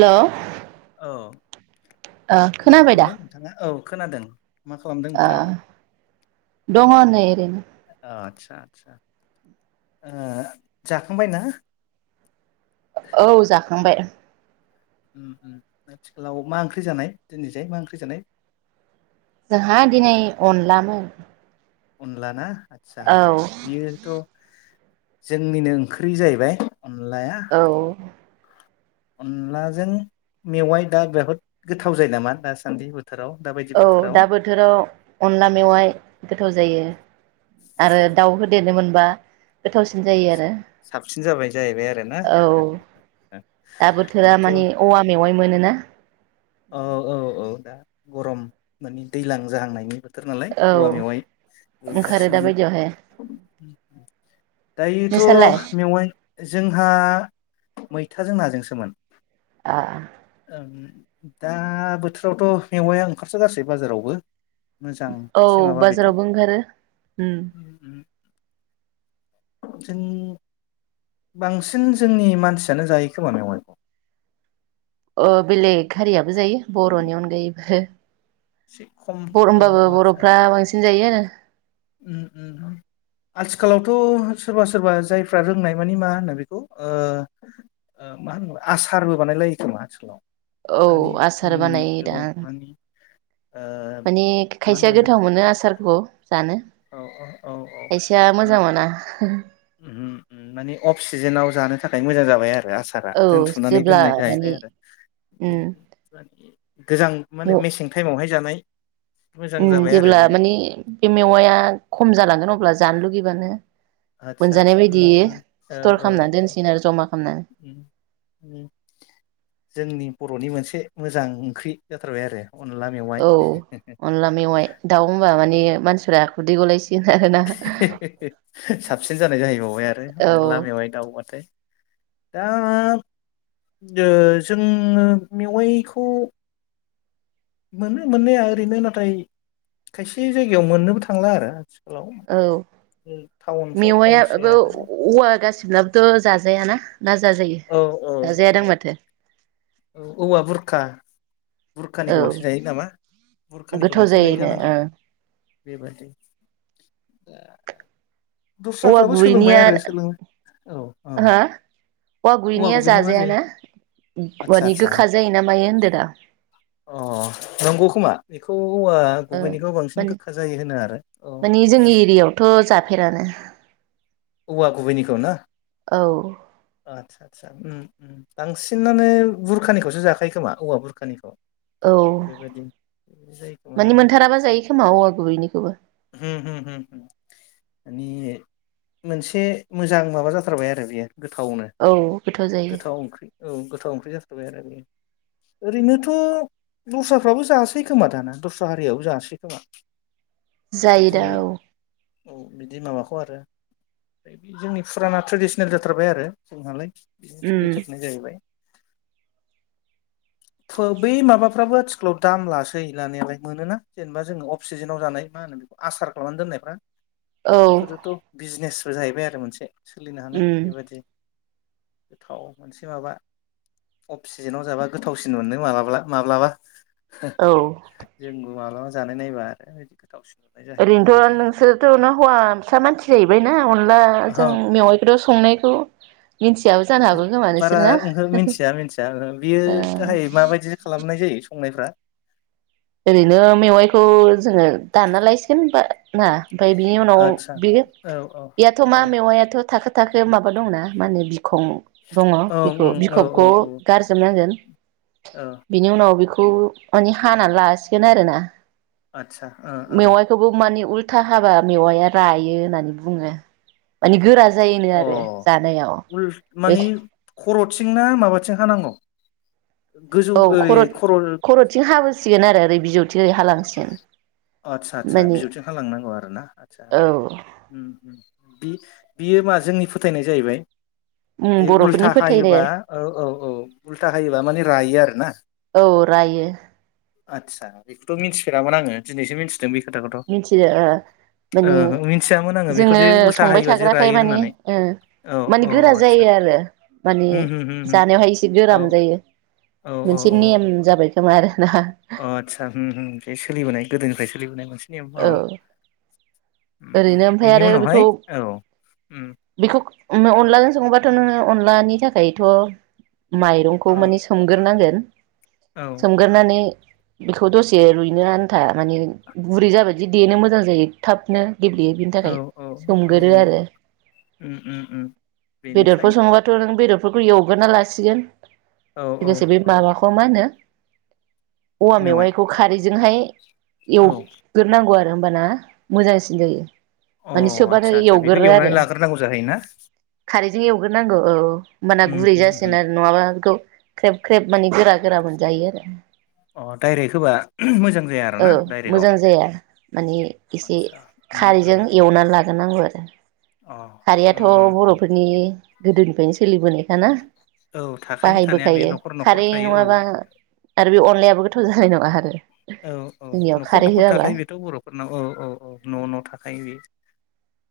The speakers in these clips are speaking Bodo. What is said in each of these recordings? हेल'? औ मा खोनाबाय दा खालामदों नोंथाङा? औ खोनादों। मा खालामदों ओ नोंथाङा? दङ नै ओरैनो आचसा आचसा। ओ जाखांबाय ना? औ जाखांबाय। ओम आथिखालाव मा ओंख्रि जानाय दिनैजाय मा ओंख्रि जानाय? जोंहा दिनै अनलामोन। अनला ना? आतसा औ बियोथ' जोंनिनो ओंख्रि जाहैबाय अनलाया औ। अनलाजों मेवाइ दा बेहुत गोथाव जायो नामा दासान्दि बोथोराव दाबायदि औ बोथोराव दा बोथोराव अनला मेवाइ गोथाव जायो आरो दाउ होदेरनो मोनबा गोथावसिन जायो आरो। साबसिन जाबाय जाहैबाय आरोना औ दा बोथोरा बेथ' माने औवा मेवाइ मोनोना औ औ औ दा गरम माने दैज्लां जाहांनायनि बो थोर नालाय औ औवा मेवाइ ओंखारो ओंखारसै दा बायदियावहाय नालाय। नोंसालाय दायोथ' मेवाइ जोंहा मैथाजों नाजोंसोमोन। आ ओं। दा बोथोरावथ' मेवाया ओंखारसोगारसै बाजारावबो। मोजां औ मोनसे माबा बेथ' बाजारावबो ओंखारो ओम। जों बांसिन जोंनि मानसियानो जायो खोमा मेवाइखौ ओ बेलेग हारियाबो जायो बरनि अनगायैबो एसे खम बर' औ होमबाबो बर'फ्रा बांसिन जायो आरो [inaudible] ओम ओम ओम आथिखालावथ सोरबा सोरबा जायफ्रा रोंनाय माने मा होनो बेखौ ओ ओ मा होनो आसारबो बानायलायो खोमा आथिखालाव औ दानि आसार उम जुगाव बानायोदां मानि ओ माने मा खायसेया होनगोन बेखौ गोथाव मोनो आसारखौ जानो औ औ औ औ खायसेया मानि मोजां [unintelligible] ओम ओम माने अफ सिजोनाव जानो थाखाय मोजां जाबाय आरो आरो आसारा औ दोनथुमनानै जेब्ला दोननाय माने जाहैबाय आरो ओम उम ओम गोजां माने मेसें टाइमावहाय जानाय [inaudible] ओम जाबाय आरो जेब्ला बेयो मानि बे मेवाया खम जालांगोन अब्ला जानो लुगैबानो आदसा मोनजानाय आदसा बायदि उम स्टर खामना दोनसिगोन आरो जमा खालामनानै ओम ओम जोंनि बर'नि मोनसे से मोजां ओंख्रि जाथारबाय आरो अनला मेवाइ औ अनला मेवाइ दाउ होनबा माने मानसिफ्रा खुदै गलायसि साबसिन जानाय जाहैबावबाय आरो औ अनला मेवाइ दाउबाथाय दा ओ जोङो मेवाइखौ मोनो मोननाया ओरैनो नाथाय खायसे जायगायाव मोननोबो थांला आरो आथिखालाव औ टाउनफ्राव मेवाया खमसै बो औ आरो औ-औवा गाससिबब्लाबोथ' जाजायाना? ना जाजायो औ औ औ जाजायादां माथो? औ औवा बुरखा औ बुरखानिखौ बांसिन जायो नामा बुरखानिखौ गोथाव बांसिन जायो जायोनो जानांगौ ओं बेबादि। [inaudible] औवा गुबैनिया औ औ हा औवा औवा गुबैनिया मा जाजाया जायो ना? आदसा आचसा अ नंगौ खोमा बेखौ औवा ओ गुबैनिखौ बांसिन माने गोखा जायो होनो आरो औ औ फेरानो औवा गुबैनिखौ ना? औ आससा बांसिनानो बुरखानिखौसो जाखायो खोमा औवा बुरखानिखौ? औ बेबायदि जायो खोमा मानि मोनथाराबा जायो खोमा औवा गुबैनिखौबो। हुम हुम हुम माने मोनसे मोजां माबा जाथारबाय आरो बियो। गोथावनो औ जायो गोथाव ओंख्रि औ गोथाव ओंख्रि जाथा आरो ओरैनोथ' दस्राफ्राबो जासै खोमा दाना दस्रा हारियो जासै खोमा। बिदि जायोदा औ। औ बिदि माबाखौ आरो ओफ्राय बे जोंनि फुराना ट्रेडिसनेल जाथारबाय आरो जोंहालाय बेजों उम सोलिथारनाय जाहैबाय। बै माबाफ्राबो आथिखालाव दाम लासै लानायालाय मोनोना जेनेबा जोङो अफ सिजेनाव जानाय मा होनो बे आसार खालामनानै दोननायफ्रा औ बेफोरोथ' बिजिनेस जाहैबाय आरो मोनसे सोलिनो हानाय उम बेबादि गोथाव मोनसे माबा अफ सिजेनाव जाबा गोथावसिन मोनो मालाब्ला माब्लाबा। औ जों मालाबा जानाय नायबा आरो बिदि गोथावसिन मोननाय जाहैयो ओरैनोथ' बेबायदि नोंसोरथ' न हौवा सा मानसि जाहैबायना? अनला अ जों मेवायखौथ संनायखौ मिथियाबो जानो हागौ खोमा बारा नोंसोर ना ओं [inaudible] मिथिया मिथिया बियो ओ थाखाय माबायदि खालामनाय जायो। संनायफ्रा ओरैनो मेवाइखौ जोङो दानना लायसिगोन बा ना ओमफफ्राय बिनि उनाव आदसा बे औ औ बेयाथ' मा औ मेवायाथ' थाखो। थाखो माबा दंना मा होनो बिख। खं दङ औ बेखौ उम औ औ बिखबखौ औ गारजोबनांगोन औ बिनि उनाव बिखौ माने। थानाल लासिगोन आरोना। आदसा ओ मेवाइखौबो मानि उल। था हाबा मेवाया रायो होननानै बुङो माने गोरा। जायो नो ओ आरो अ जानायाव उल बे। माने खर'थिं ना माबाथिं हानांगौ। गोजौ औ ओरै खर' खर'थिं हाबो‌। सिगोन आरो ओरै बिजौ। आस्सा आदसा माने बिजौथिं ह लांनांगौ आरो ना आचसा औ बि। बियो मा जोंनि फोथायनाया जाहैबाय। उम बे बर'फोरनि उल्था हायोबा फोथायनाय औ औ औ उल्था हायोबा माने रायो आरो ना औ रायो आदसा। थ' मिथिफेरामोन आङो दिनैसो मिथि मिथियो ओ माने ओ मिथियामोन आङो जोङो बेखौदि उल्था संबाय हायोबा जे थाग्राखाय रायो माने होननानै ओ औ माने गोरा औ जायो आरो आदसा माने होम होम होम होम जानायावहाय एसे औ गोरा मोनजायो औ औ मोनसे नेम औ औ जाबाय खोमा आरोना। अ आदसा हुम हुम बे सोलिबोनाय गोदोनि। निफ्राय सोलिबोनाय मोनसे। नेम औ‌। औ ओरैनो ओमफ्राय आरो बेखौ उम बेखौ अनलाजों सङोबा थ' नोङो अनलानि थाखायथ' माइरंखौ औ माने सोमग्रोनांगोन औ सोमग्रोनानै बेखौ दसे रुइनो आन्था माने बुरै जाबायदि देनो मोजां जायो थाबनो गेब्लेयो बिनि औ थाखाय औ औ सोमगोरो आरो उम उम उम बेनिफ्राय बेदरफोर सङोबाथ' नों बेदर बेफोरखौ एवगोरना लासिगोन औ लोगोसे बे औ माबाखौ मा होनो औवा मेवाइ मेवाइखौ खारैजोंहाय औ एवग्रोरनांगौ आरो। होमबा ना मोजांसिन सिन जायो। अ माने सोबानो आदसा आदसा बेखौ एवगोरो एवनानै लाग्रोनांगौ जाहैयोना। गदिनो एवग्रोनांगौ औ औ। होमबाना गुरै जासिगोन उम आरो नङाबा बेखौ ख्रेब- ख्रेब माने गोरा गोरा मोनजायो आरो अ डाइरेक्ट होबा मोजां जाया औ आरोना डाइरेक्टआव मोजां जाया माने एसे आदसा उम खारैजों उम एवनानै लागोन [unintelligible] अ खारैयाथ' उम उम उम बर'फोरनि गोदोनिफ्रायनो सोलिबोनायखाना औ थाखायो थानाया बे बाहायबोखायो न'खर न'खर खारै थायो नङाबा औ आरो बे अनलायाबो [unintelligible] जानाय नङा आरो। औ औ जोंनियाव न'खर खारै न'खर होआबा थाखायो बेथ' बर'फोरनाव औ औ औ न' न' थाखायो बे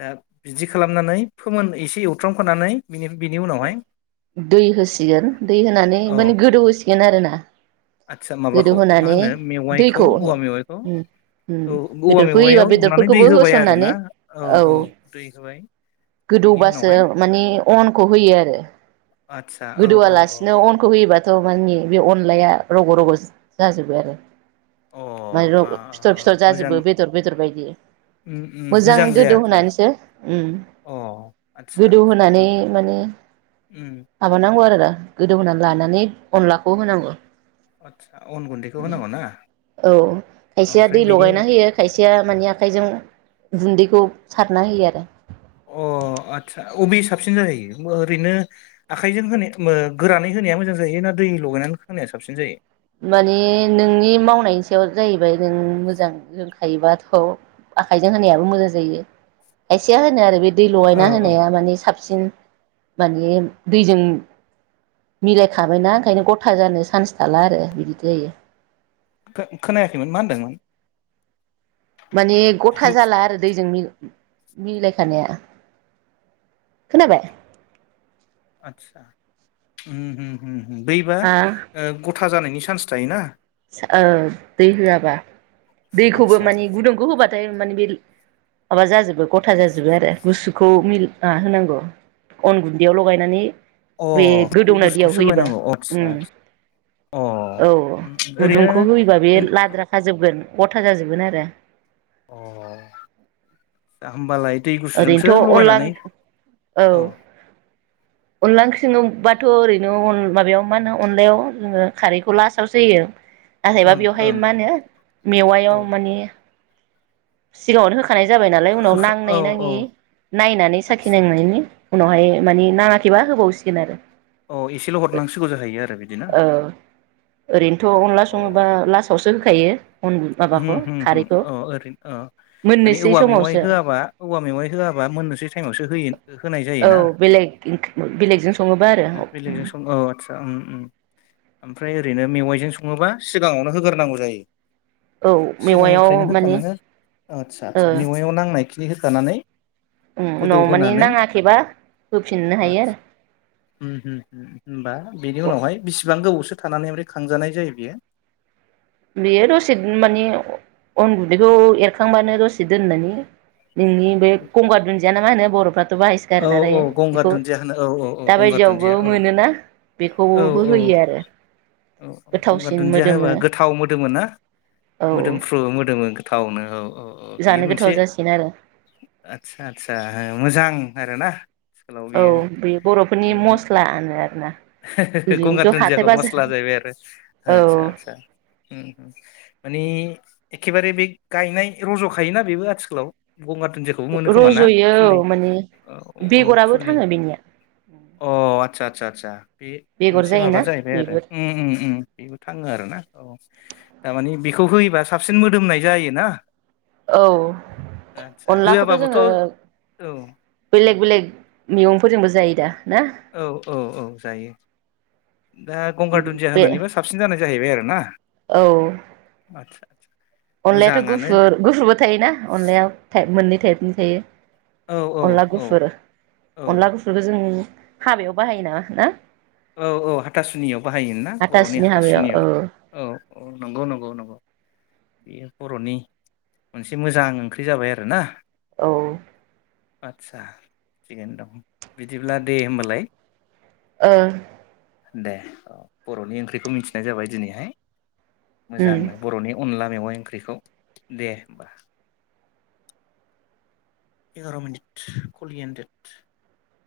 दा बिदि खालामनानै फोमोन एसे एवथ्रामखानानैनि बिनि उनावहाय दै होसिगोन दै होनानै औ माने गोदौहोसिगोन आरोना। आदसा माबाखौ मा गोदौहानै होनो मेवाइखौ दैखौ ओम औवा मेवाइखौ ओम औ औवा बेदरफोर होयोबा मेवायाव एवनानै दै बेदरफोरखौबो होबाय आरो होसननानै ना औ दै होबाय बिनि गोदौबासो उनावहाय मानि अनखौ होयो आरो आदसा औ औ गोदौआलासिनो अनखौ होयोबाथ' माने बे अनलाया रग' रग' जाजोबो आरो। औ माइरं अ आ फिथ'र आ फिथ'र मोजां जाजोबो बेदर बेदर बायदि उम उम मोजां गोदौ जायाथार होनानैसो उम अ आदसा गोदौ आदसा होनानै उम माने उम माबानांगौ आरो। गोदौ होनानै लानानै अनलाखौ होनांगौ। आदसा अन गुन्दैखौ उम होनांगौ ना औ खायसेया ओमफ्राय दै बेनि लगायना उनाव होयो खायसेया माने आखाइजों गुन्दैखौ सारना होयो आरो। अ आत्सा अबे साबसिन जायो ओरैनो आखाइजों होनाय ओ गोरानै होनाया मोजां जायो ना दै लगायनानै होनाया साबसिन जायो? मानि नोंनि मावनायनि सायाव जाहैबाय नों मोजां रोंखायोबाथ' आखाइजों होनायाबो मोजां जायो खायसेया होनो आरो बे दै औ लगायना औ होनाया माने साबस बांसिन माने दैजों मिलायखाबायना ओंखायनो गथा जानो सान्स थाला आरो। बिदि जायो। खो खोनायाखैमोन मा होनदोंमोन? माने गथा हेल जाला आरो दैजों मिल मिलायखानाया खोनाबाय? आत्सा। उम हम हम। दैबा हा ओ गथ था जानायनि चान्स थायोना। सा ओ दै होआबा दैखौबो आदसा माने गुदुंखौ होबा हाथाय माने बे माबा जाजोबो गथा जाजोबो आरो गुसुखौ मिल ओ होनांगौ। अन गुन्दैयाव लगायनानै अ बे गुसु गोदौनाय दैयाव गुसखौसो होयोबा गलायनांगौ आस्सा उम सा अ औ उम उम। गुदुंखौ होयोबा बे लाद्राखाजोबगोन। गथा जाजोबगोन आरो। अ [inaudible] दा होमबालाइ ओरैनोथ' अनला औ अनला ओंख्रिबाथ' ओरैनो अन माबायाव मा होनो अनलायाव जोङो खारैखौ लास्टआवसो होयो। नाथायबा ओं बेवहाय ओं मा होनो मेवायाव औ माने सिगाङावनो होखा खानाय जाबाय नालाय उनाव औ नांनाय औ नाङै नायनानै साखि आदसा नांनायनि उनावहाय मानि ना खैबा होबावसिगोन आरो। औ एसेल' हरनांसिगौ जाहैयो आरो बिदि ना ओ ओरैनोथ' अनला सङोबा लासआवसो हो थायो उम हम हम औ ओरैनो अ माने मोननोसै औवा मेवाइ समावसो होआबा औवा मेवाइ होआबा मोननोसै टाइमावसो होयो होनाय औ जायोना। [unintelligible] बेलेगजों सङोबा आरो उम। बेलेगजों सं औ आदसा उम ओमफ्राय ओरैनो मेवाइजों सङोबा सिगाङावनो होग्रनांगौ जायो। औ मेवायाव सिगांनिफ्रायनो माने होखानाङो आदसा ओ -आदसा मेवायाव नांनाय खिनि होखानानै गोदौ उनाव माने होनानै नाङाखैबा होफिननो हायो आदबा आरो हम-हम होनबा बेनि उनावहाय बि बिसिबां गोबावसो थानानै ओमफ्राय खांजानाय जायो बेयो? बेयो दसेनो माने उन गन्दैखौ एरखांबानो दसे दोनबानो नोंनि बे गंगार दुन दिमा ना मा होनो बर' ' बाहायस औ गारोना दायो औ गंगार बेखौ दुन्दिया होनो औ औ औ दा गंगार बायदियावबो दुन्दिया औ मोनोना औ बेखौबो होयो आरो गोथावसिन मोदोमो मो ना औ मोदोमफ्रु मोदोम मो गोथावनो औ। अ -अ बेयो जानो गोथाव मोनसे जासिगोन आरो आचसा -आचसा मोजां आरोना आथिखालाव औ बियो बे बर'फोरनि मस्लानो आरो हो-हो गंगार दुन्दियाखौ मस्ला जाहैबाय आरो आदसा- औ आदसा माने एखेबारे बे गायनाय रज' खायोना बेबो आथिखालाव। गंगार दुुनदियाखौबो मोनो खोमा ना रज'यो फुलि औ माने औ बेगराबो फुलि थाङो बेनिया अ आ आदचा- आदचा बे बेगर मोनसे माबा जायोना जाहैबाय आरो बेबो अम -अम - अम बेबो थाङो आरो ना। औ थारमाने बेखौ होयोबा साबसिन मोदोमनाय जाय ना। औ अनलाखौथ' होआबाबोथ' जोङो औ औ बेलेग -बेलेग मैगं फोरजोंबो जायो दा? ना औ औ औ जायो। दा गंगार दुन्दिया बे होननानैबो साबसिन जानाय जाहैबाय आरो ना? औ। आदसा आसा [unintelligible] अनलायाथ' गुफुर गुफुरबो थायोना अनलाया था मोननै थायपनि थायो। औ औ अनला औ गुफुर औ अनला गुफुरखौ जों हाबायाव बाहायोना ना? औ औ हाथासुनियाव बाहायोना बर'नि हाथासुनि हाबायाव हाथासुनियाव औ औ औ नंगौ नंगौ नंगौ बेयो बर'नि मोनसे मोजां ओंख्रि जाबाय आरो ना। औ। आच्छा थिगैनो दं बिदिब्ला दे होमबालाय ओ दे औ बर'नि ओंख्रिखौ मिथिनाय जाबाय दिनैहाय। उम मोजांनो बर'नि अनला मेवाइ ओंख्रिखौ दे ओमबा। एगार' मिनिट कलियन्डेड